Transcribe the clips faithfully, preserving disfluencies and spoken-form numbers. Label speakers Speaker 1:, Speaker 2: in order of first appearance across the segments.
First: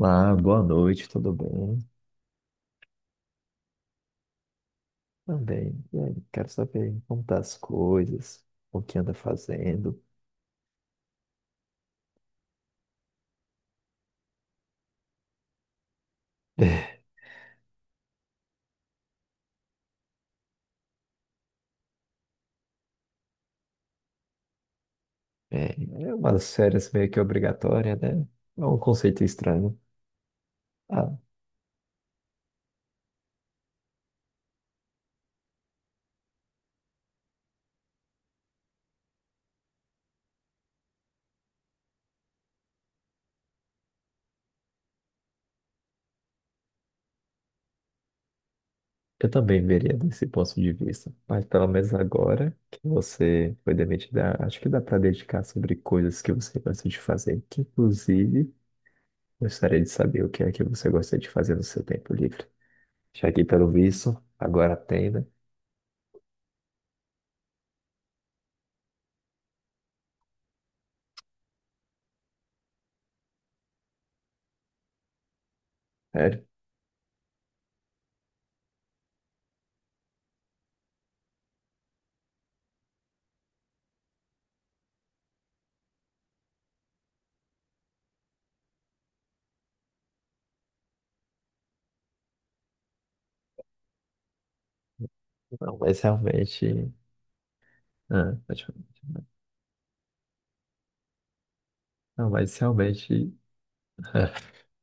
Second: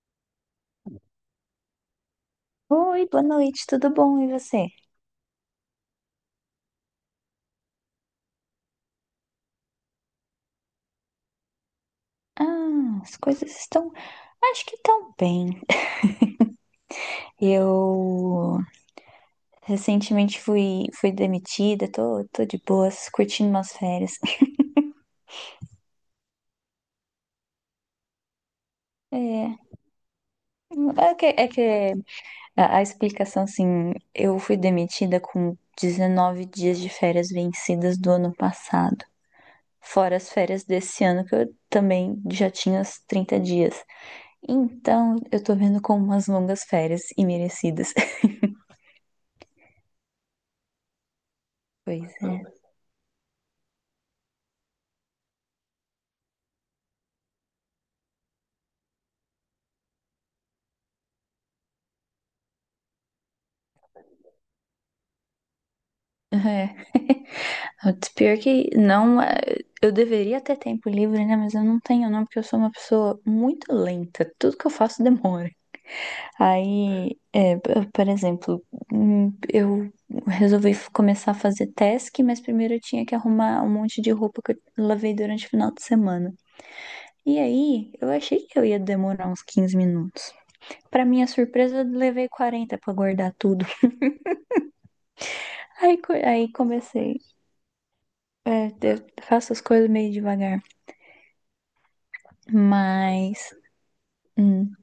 Speaker 1: Ah, boa noite, tudo bem?
Speaker 2: Oi, boa noite, tudo bom? E você?
Speaker 1: Também. E aí, quero saber como tá as coisas, o que anda fazendo.
Speaker 2: Ah, as coisas estão, acho que estão bem. Eu recentemente fui, fui demitida, tô, tô de boas, curtindo umas férias.
Speaker 1: É, é umas férias meio que obrigatória, né? É um conceito
Speaker 2: É,
Speaker 1: estranho.
Speaker 2: é
Speaker 1: Ah,
Speaker 2: que, é que a, a explicação, assim, eu fui demitida com dezenove dias de férias vencidas do ano passado. Fora as férias desse ano, que eu também já tinha os trinta dias. Então, eu tô vendo como umas longas férias e merecidas.
Speaker 1: eu também veria desse ponto de vista. Mas pelo menos
Speaker 2: Pois
Speaker 1: agora
Speaker 2: é.
Speaker 1: que você foi demitida, acho que dá para dedicar sobre coisas que você gosta de fazer. Que, inclusive, gostaria de saber o que é que você gosta de fazer no seu tempo livre. Já que, pelo visto, agora tem, né?
Speaker 2: É, o pior que não, é, eu deveria ter tempo livre, né? Mas eu não tenho, não, porque eu sou uma pessoa muito lenta. Tudo que eu faço demora.
Speaker 1: Sério?
Speaker 2: Aí, é, p- por exemplo, hum, eu resolvi f- começar a fazer task, mas primeiro eu tinha que arrumar um monte de roupa que eu lavei durante o final de semana. E aí, eu achei que eu ia demorar uns quinze minutos. Pra minha surpresa, eu levei quarenta pra guardar tudo.
Speaker 1: Não,
Speaker 2: Aí,
Speaker 1: mas
Speaker 2: co- aí
Speaker 1: realmente.
Speaker 2: comecei.
Speaker 1: Ah,
Speaker 2: É, eu
Speaker 1: praticamente.
Speaker 2: faço as coisas meio devagar.
Speaker 1: Não, mas realmente
Speaker 2: Mas, hum,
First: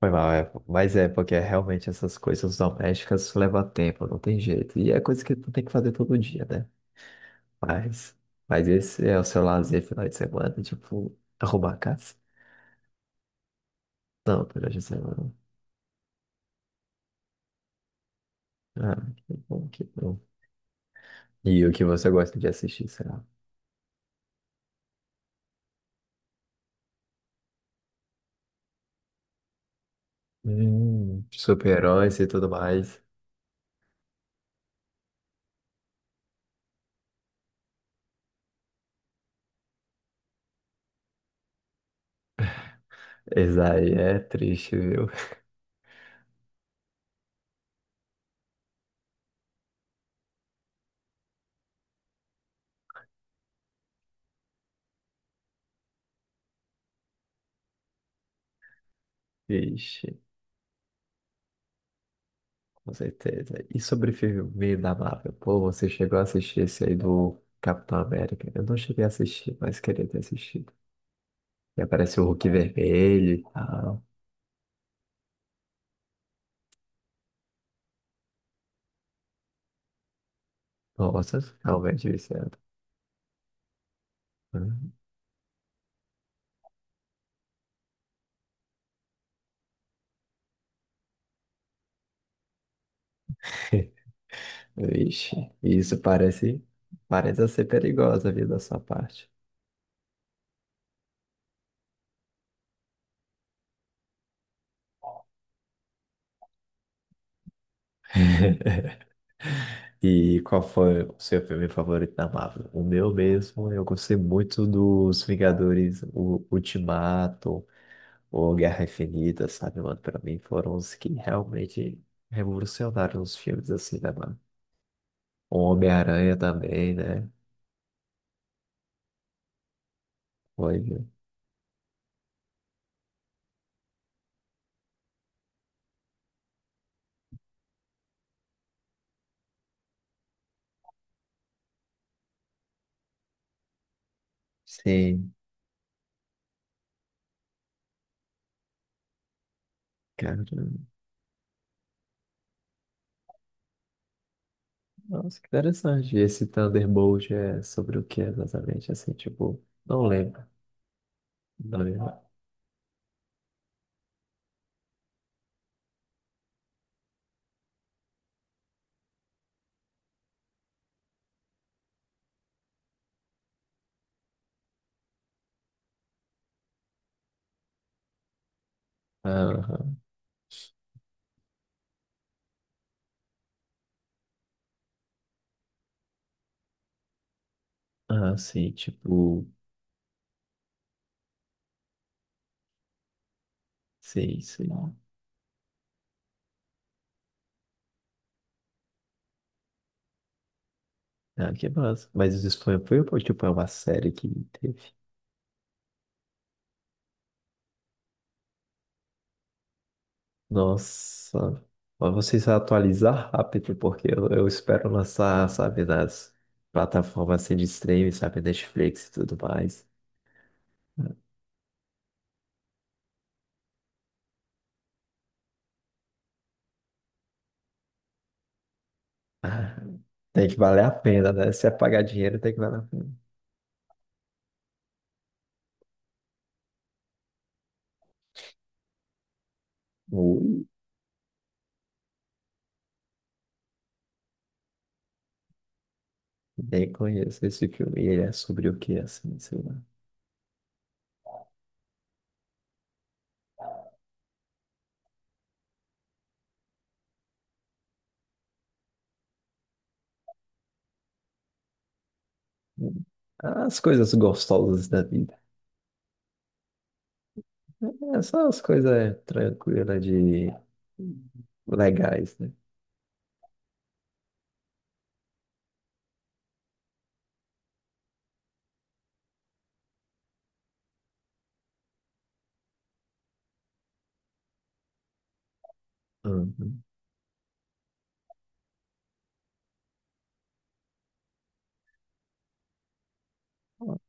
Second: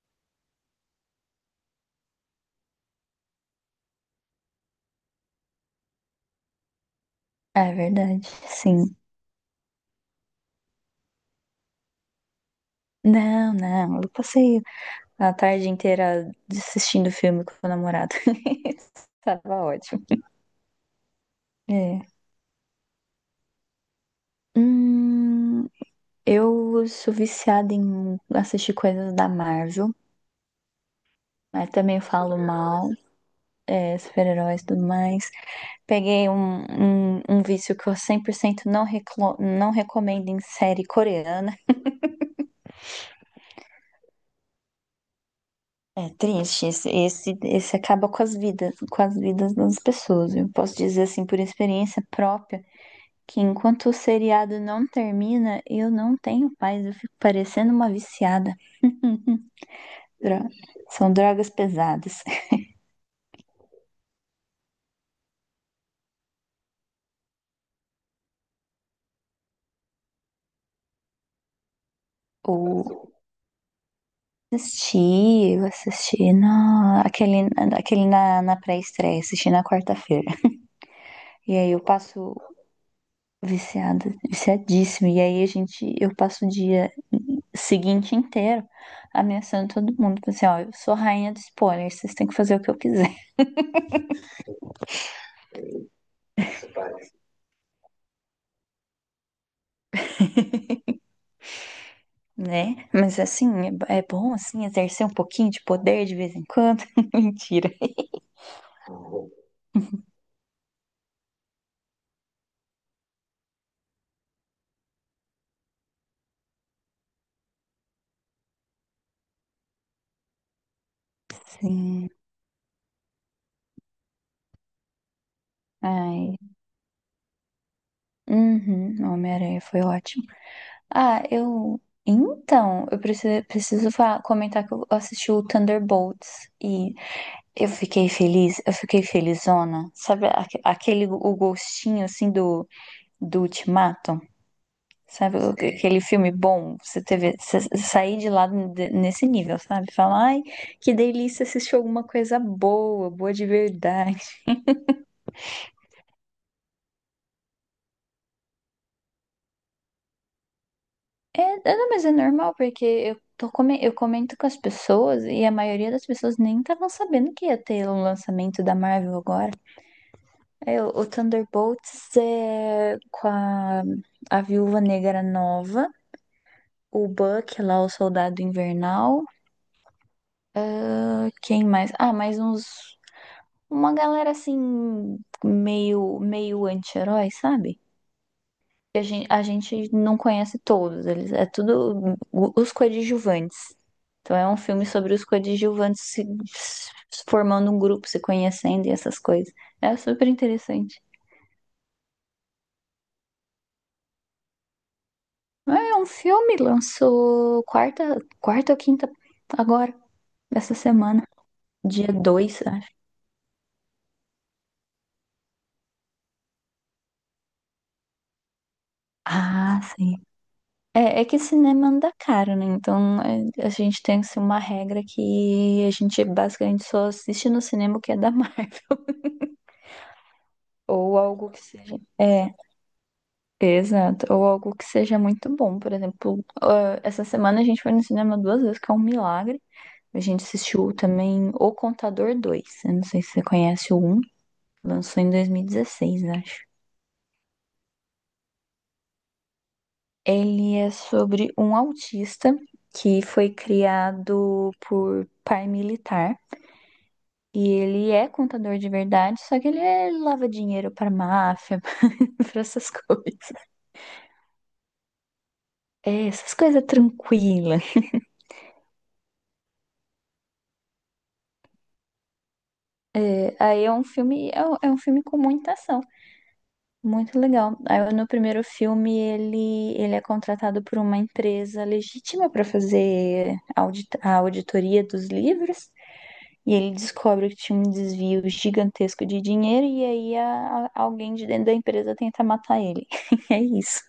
Speaker 1: foi mal, é. Mas é porque realmente essas coisas domésticas levam tempo, não tem jeito. E é coisa que tu tem que fazer todo dia, né?
Speaker 2: é
Speaker 1: Mas,
Speaker 2: verdade,
Speaker 1: mas
Speaker 2: sim.
Speaker 1: esse é o seu lazer final de semana, tipo, arrumar a casa?
Speaker 2: Não, não, eu
Speaker 1: Não,
Speaker 2: passei
Speaker 1: durante a semana.
Speaker 2: a tarde inteira assistindo filme com o namorado.
Speaker 1: Ah, que
Speaker 2: Tava
Speaker 1: bom, que
Speaker 2: ótimo.
Speaker 1: bom. E o que
Speaker 2: É.
Speaker 1: você gosta de assistir, será?
Speaker 2: Hum, eu sou viciada em assistir coisas da Marvel.
Speaker 1: Hum,
Speaker 2: Mas também eu
Speaker 1: super-heróis e
Speaker 2: falo
Speaker 1: tudo
Speaker 2: mal,
Speaker 1: mais.
Speaker 2: é, super-heróis e tudo mais. Peguei um, um, um vício que eu cem por cento não, reclo- não recomendo em série coreana.
Speaker 1: Isso aí é triste, viu?
Speaker 2: É triste, esse, esse, esse acaba com as vidas, com as vidas das pessoas. Eu posso dizer assim por experiência própria, que enquanto o seriado não termina, eu não tenho paz, eu fico parecendo uma viciada.
Speaker 1: Ixi.
Speaker 2: Dro- São drogas pesadas.
Speaker 1: Com certeza. E sobre filme da Marvel? Pô, você chegou a assistir esse aí do Capitão América? Eu não cheguei a assistir, mas queria ter assistido. E aparece o Hulk
Speaker 2: Ou
Speaker 1: Vermelho e tal.
Speaker 2: assisti, eu assisti na, aquele, aquele na, na pré-estreia, assisti na quarta-feira.
Speaker 1: Nossa,
Speaker 2: E aí eu
Speaker 1: realmente
Speaker 2: passo
Speaker 1: viciado.
Speaker 2: viciada,
Speaker 1: Hum.
Speaker 2: viciadíssima. E aí a gente, eu passo o dia seguinte inteiro ameaçando todo mundo. Falei assim, ó, eu sou rainha do spoiler, vocês têm que fazer o que eu quiser,
Speaker 1: Vixe, isso parece, parece ser perigosa a vida da sua parte.
Speaker 2: né? Mas assim, é, é bom assim exercer um pouquinho de poder de vez em quando. Mentira.
Speaker 1: E qual foi o seu filme favorito da Marvel? O meu mesmo, eu gostei muito dos Vingadores, o Ultimato, o Guerra Infinita, sabe, mano? Pra mim foram os que realmente
Speaker 2: Sim.
Speaker 1: revolucionaram os filmes assim, né, mano? O Homem-Aranha
Speaker 2: Ai.
Speaker 1: também, né?
Speaker 2: Uhum, Homem-Aranha foi ótimo.
Speaker 1: Foi, né?
Speaker 2: Ah, eu. Então, eu preciso, preciso fa- comentar que eu assisti o Thunderbolts e eu fiquei feliz, eu fiquei felizona. Sabe aque- aquele o gostinho assim do, do Ultimato?
Speaker 1: Sim,
Speaker 2: Sabe, o- Sei. Aquele filme bom, você teve, você sair de lá de- nesse nível, sabe? Falar, ai,
Speaker 1: cara.
Speaker 2: que delícia assistir alguma coisa boa, boa de verdade.
Speaker 1: Nossa, que interessante. E esse Thunderbolt é sobre o que exatamente? Assim, tipo, não lembro.
Speaker 2: É, é,
Speaker 1: Não
Speaker 2: não, mas é
Speaker 1: lembro.
Speaker 2: normal, porque eu, tô, come- eu comento com as pessoas e a maioria das pessoas nem estavam sabendo que ia ter o lançamento da Marvel agora. É, o, o Thunderbolts é com a, a Viúva Negra nova, o Buck lá, o Soldado Invernal.
Speaker 1: Aham.
Speaker 2: Ah, quem mais? Ah, mais uns. Uma galera assim, meio, meio anti-herói, sabe?
Speaker 1: Ah, sim,
Speaker 2: Que A gente, a
Speaker 1: tipo,
Speaker 2: gente não conhece todos, eles é tudo o- os coadjuvantes. Então
Speaker 1: sim,
Speaker 2: é um filme
Speaker 1: sim.
Speaker 2: sobre os coadjuvantes se, se formando um grupo, se conhecendo e essas coisas. É super interessante.
Speaker 1: Ah, que massa. Mas isso foi, foi, tipo, é uma série que teve.
Speaker 2: É um filme, lançou quarta, quarta ou quinta agora, essa semana,
Speaker 1: Nossa,
Speaker 2: dia
Speaker 1: mas você se
Speaker 2: dois acho.
Speaker 1: atualizar rápido, porque eu, eu espero lançar, sabe, nas plataformas assim, de streaming, sabe, Netflix e tudo
Speaker 2: Ah,
Speaker 1: mais.
Speaker 2: sim. É, é que cinema anda caro, né? Então é, a gente tem assim, uma regra que a gente basicamente só assiste no cinema o que é da Marvel.
Speaker 1: Ah, tem que valer a
Speaker 2: Ou
Speaker 1: pena,
Speaker 2: algo
Speaker 1: né?
Speaker 2: que
Speaker 1: Se é
Speaker 2: seja.
Speaker 1: pagar dinheiro, tem
Speaker 2: É,
Speaker 1: que valer a pena.
Speaker 2: exato. Ou algo que seja muito bom. Por exemplo, ah, essa semana a gente foi no cinema duas vezes, que é um milagre. A gente
Speaker 1: Ui,
Speaker 2: assistiu também O Contador dois. Eu não sei se você conhece o um. Lançou em dois mil e dezesseis, acho.
Speaker 1: nem conheço esse filme. E ele é sobre o que, assim, sei lá.
Speaker 2: Ele é sobre um autista que foi criado por paramilitar. E ele é contador de verdade, só que ele é- lava dinheiro pra máfia, pra essas
Speaker 1: Hum.
Speaker 2: coisas.
Speaker 1: As coisas gostosas da vida.
Speaker 2: É, essas coisas tranquilas.
Speaker 1: É só as coisas tranquilas de legais, né?
Speaker 2: É, aí é um filme, é, um é um filme com muita ação, muito legal. Aí no primeiro filme ele, ele é contratado por uma empresa legítima pra fazer audit a auditoria dos livros. E
Speaker 1: Uhum.
Speaker 2: ele descobre que tinha um desvio gigantesco de dinheiro, e aí a- a- alguém de dentro da empresa tenta matar ele. É isso.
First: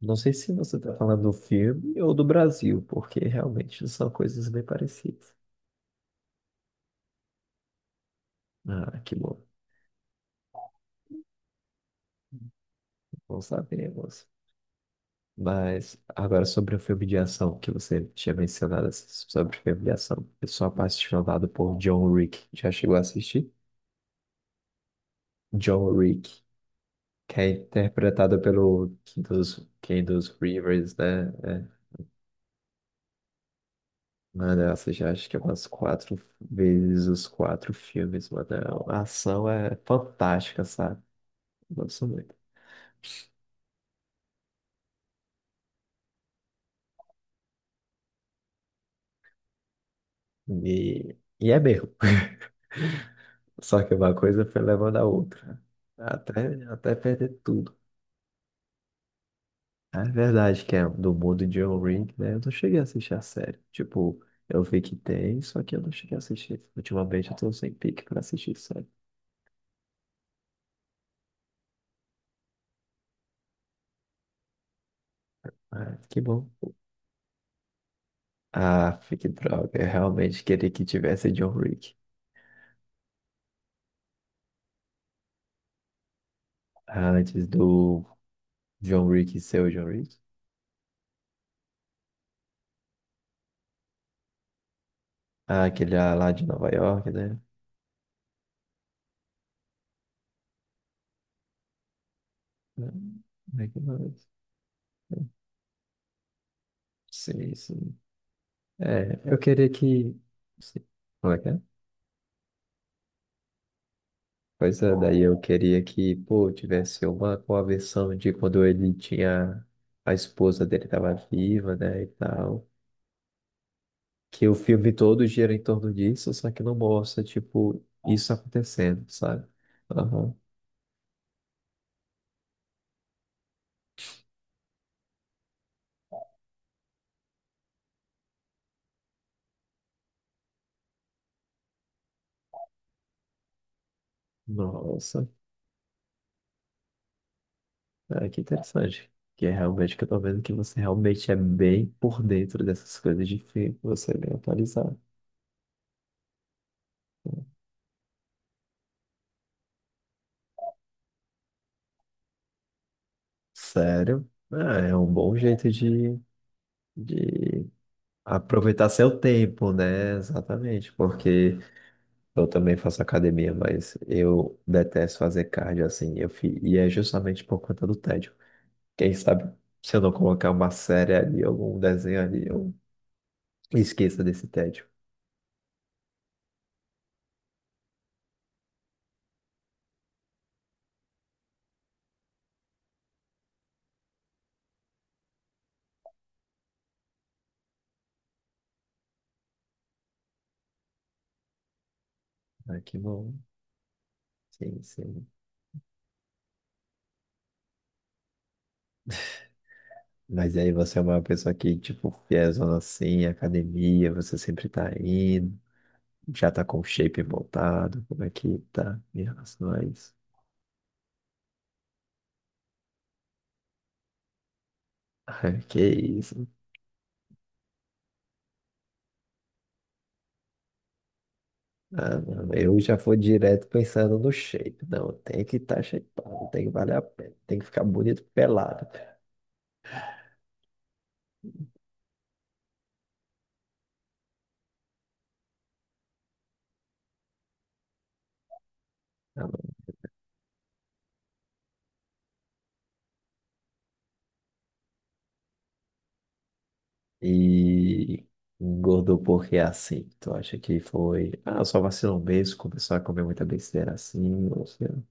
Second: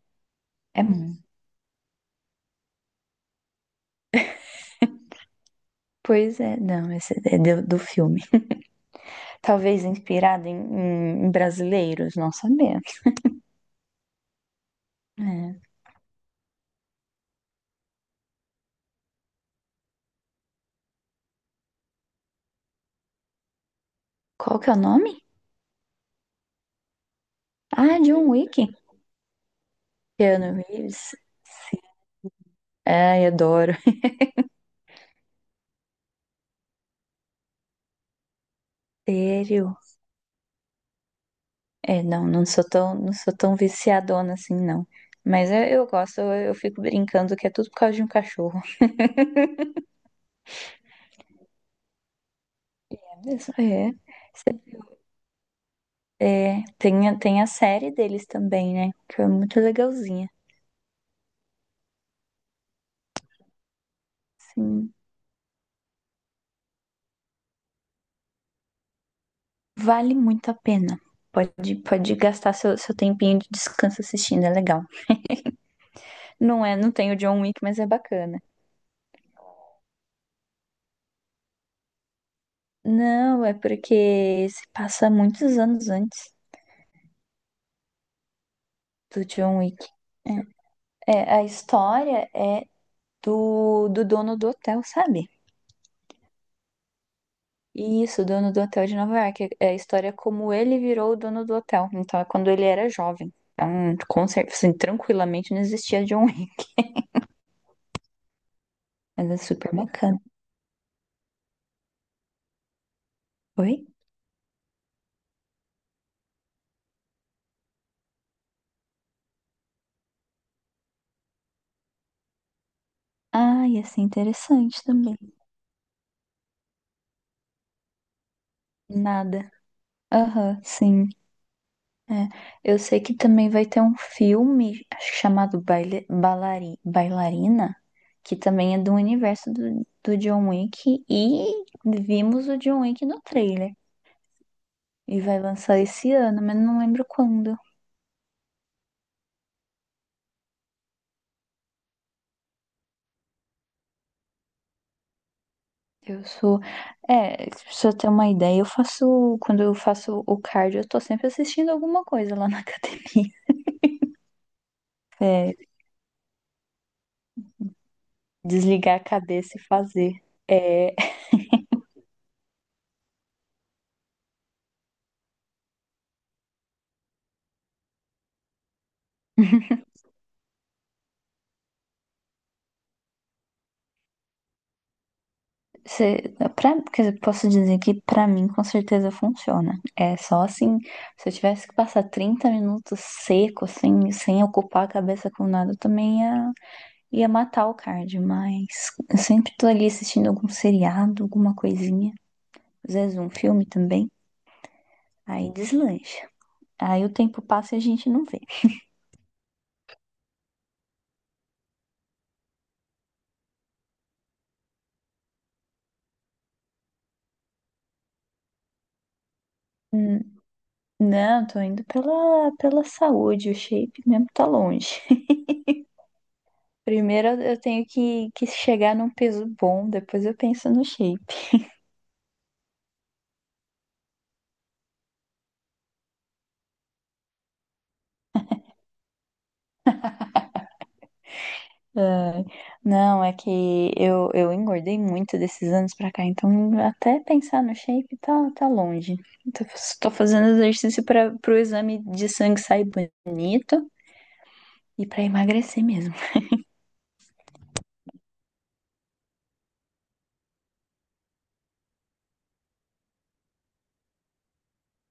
Speaker 1: Não sei se você
Speaker 2: É.
Speaker 1: está falando do filme ou do Brasil, porque realmente são coisas bem parecidas.
Speaker 2: Pois é, não, esse é do, do filme.
Speaker 1: Ah, que bom.
Speaker 2: Talvez inspirado em, em- brasileiros, não sabemos.
Speaker 1: Bom saber, moça.
Speaker 2: É.
Speaker 1: Mas agora sobre o filme de ação que você tinha mencionado assim, sobre o filme de ação. Eu sou apaixonado por John Wick. Já chegou a assistir?
Speaker 2: Qual que é o nome?
Speaker 1: John Wick, que é
Speaker 2: Ah, John
Speaker 1: interpretado
Speaker 2: Wick.
Speaker 1: pelo Kendall Kendall
Speaker 2: Keanu
Speaker 1: Rivers,
Speaker 2: Reeves.
Speaker 1: né?
Speaker 2: Sim.
Speaker 1: É.
Speaker 2: Ai, adoro.
Speaker 1: Mano, eu assisti acho que umas quatro vezes os quatro filmes, mano. A ação é
Speaker 2: Sério?
Speaker 1: fantástica, sabe?
Speaker 2: É,
Speaker 1: Nossa,
Speaker 2: não, não sou tão, não sou tão viciadona assim, não. Mas eu, eu gosto, eu, eu fico brincando que é tudo por causa de um cachorro.
Speaker 1: E, e é mesmo.
Speaker 2: É mesmo?
Speaker 1: Só que
Speaker 2: É.
Speaker 1: uma coisa foi levando a outra.
Speaker 2: É,
Speaker 1: Até, até
Speaker 2: tem, a-
Speaker 1: perder
Speaker 2: tem a
Speaker 1: tudo.
Speaker 2: série deles também, né? Que é muito
Speaker 1: É
Speaker 2: legalzinha.
Speaker 1: verdade que é do mundo de John Ring, né? Eu não cheguei a assistir a série. Tipo, eu vi que
Speaker 2: Sim.
Speaker 1: tem, só que eu não cheguei a assistir. Ultimamente eu tô sem pique pra assistir série.
Speaker 2: Vale muito a pena. Pode, pode gastar seu, seu tempinho de descanso assistindo, é legal.
Speaker 1: Ah, que bom.
Speaker 2: Não é, não tem o John Wick, mas é bacana.
Speaker 1: Ah, que droga. Eu realmente queria que tivesse John Wick.
Speaker 2: Não, é porque se passa muitos anos antes
Speaker 1: Antes do John
Speaker 2: do
Speaker 1: Wick
Speaker 2: John
Speaker 1: ser o
Speaker 2: Wick.
Speaker 1: John Wick.
Speaker 2: É, é, a história é do, do dono do hotel, sabe?
Speaker 1: Ah, aquele lá de Nova York, né?
Speaker 2: Isso, o dono do hotel de Nova York. É a história como ele virou o dono do hotel. Então é quando ele era
Speaker 1: Não,
Speaker 2: jovem.
Speaker 1: não é que não
Speaker 2: Então,
Speaker 1: é.
Speaker 2: com certeza, assim, tranquilamente não existia John Wick.
Speaker 1: Sim, sim. É,
Speaker 2: Mas é
Speaker 1: eu queria
Speaker 2: super
Speaker 1: que.
Speaker 2: bacana.
Speaker 1: se- Como é que é?
Speaker 2: Oi?
Speaker 1: Pois é, daí eu queria que, pô, tivesse uma conversão de quando ele tinha. A esposa dele tava viva, né, e tal.
Speaker 2: Ah, ia ser
Speaker 1: Que o
Speaker 2: interessante
Speaker 1: filme
Speaker 2: também.
Speaker 1: todo gira em torno disso, só que não mostra, tipo, isso acontecendo, sabe?
Speaker 2: Nada.
Speaker 1: Aham.
Speaker 2: Aham, sim. É. Eu sei que também vai ter um filme, acho que chamado Baile, Balari, Bailarina, que também é do universo do, do John Wick, e vimos o John Wick no trailer. E
Speaker 1: Nossa,
Speaker 2: vai lançar esse ano, mas não lembro quando.
Speaker 1: é, que interessante. Que é realmente que eu tô vendo que você realmente é bem por dentro dessas coisas de filme, você é bem atualizado.
Speaker 2: Eu sou. É, se eu ter uma ideia, eu faço. Quando eu faço o cardio, eu tô sempre assistindo alguma coisa lá na academia.
Speaker 1: Sério? Ah, é um bom
Speaker 2: É,
Speaker 1: jeito de. De aproveitar
Speaker 2: desligar a
Speaker 1: seu
Speaker 2: cabeça e
Speaker 1: tempo,
Speaker 2: fazer.
Speaker 1: né? Exatamente,
Speaker 2: É.
Speaker 1: porque eu também faço academia, mas eu detesto fazer cardio assim, eu fi... e é justamente por conta do tédio. Quem sabe se eu não colocar uma série ali, algum desenho ali, eu esqueça desse tédio.
Speaker 2: Se, pra, quer dizer, posso dizer que pra mim com certeza funciona. É só assim, se eu tivesse que passar trinta minutos seco, sem, sem ocupar a cabeça com nada, eu também ia, ia matar o cardio, mas eu sempre tô ali assistindo algum seriado, alguma coisinha,
Speaker 1: Ah,
Speaker 2: às
Speaker 1: que
Speaker 2: vezes um
Speaker 1: bom.
Speaker 2: filme também,
Speaker 1: Sim, sim.
Speaker 2: aí deslancha. Aí o tempo passa e a gente não vê.
Speaker 1: Mas aí você é uma pessoa que, tipo, fiézona assim, academia, você sempre tá indo, já tá com o shape voltado, como é que tá em relação a isso?
Speaker 2: Hum, Não, tô indo pela, pela saúde, o shape mesmo tá longe.
Speaker 1: Que isso.
Speaker 2: Primeiro eu tenho que, que chegar num peso bom, depois eu penso no shape.
Speaker 1: Ah, não, eu já vou direto pensando no shape. Não, tem que estar tá shapeado, tem que valer a pena, tem que ficar bonito pelado.
Speaker 2: Ai, não, é que eu, eu engordei muito desses anos pra cá, então até pensar no shape tá, tá longe.
Speaker 1: Ah,
Speaker 2: Tô,
Speaker 1: não.
Speaker 2: tô fazendo exercício para pro exame de sangue sair bonito e pra emagrecer mesmo.
Speaker 1: E engordou porque é assim. Tu acha que foi, ah, só vacilou um mês, começou a comer muita besteira assim, ou seja,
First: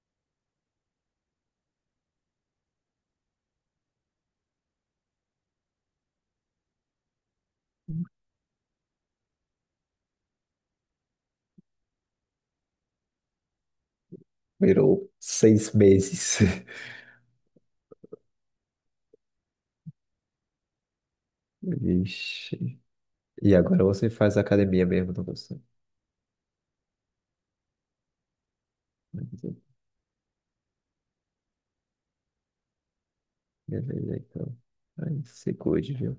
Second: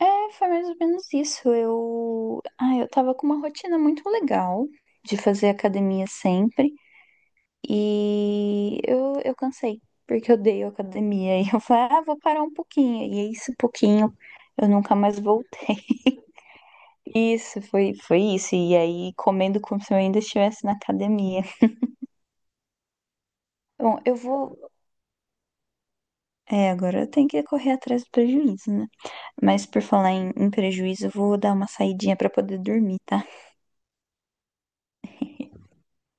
Speaker 2: É, foi mais ou menos isso. Eu, ah, eu tava com uma rotina muito legal de fazer academia sempre. E eu, eu cansei, porque eu dei academia. E eu falei, ah, vou parar um pouquinho. E esse pouquinho eu nunca
Speaker 1: virou
Speaker 2: mais
Speaker 1: seis
Speaker 2: voltei.
Speaker 1: meses.
Speaker 2: Isso, foi, foi isso. E aí, comendo como se eu ainda estivesse na academia.
Speaker 1: Vixe. E agora
Speaker 2: Bom,
Speaker 1: você
Speaker 2: eu
Speaker 1: faz
Speaker 2: vou.
Speaker 1: academia mesmo, não você?
Speaker 2: É, agora eu tenho que correr atrás do prejuízo, né? Mas por falar em, em prejuízo, eu vou dar uma saidinha pra poder dormir, tá?
Speaker 1: Beleza, então. Aí se cuide, viu?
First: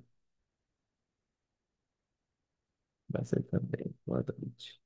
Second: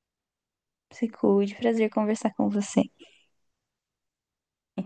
Speaker 2: Se cuide, prazer conversar com você.
Speaker 1: Você também. Boa noite.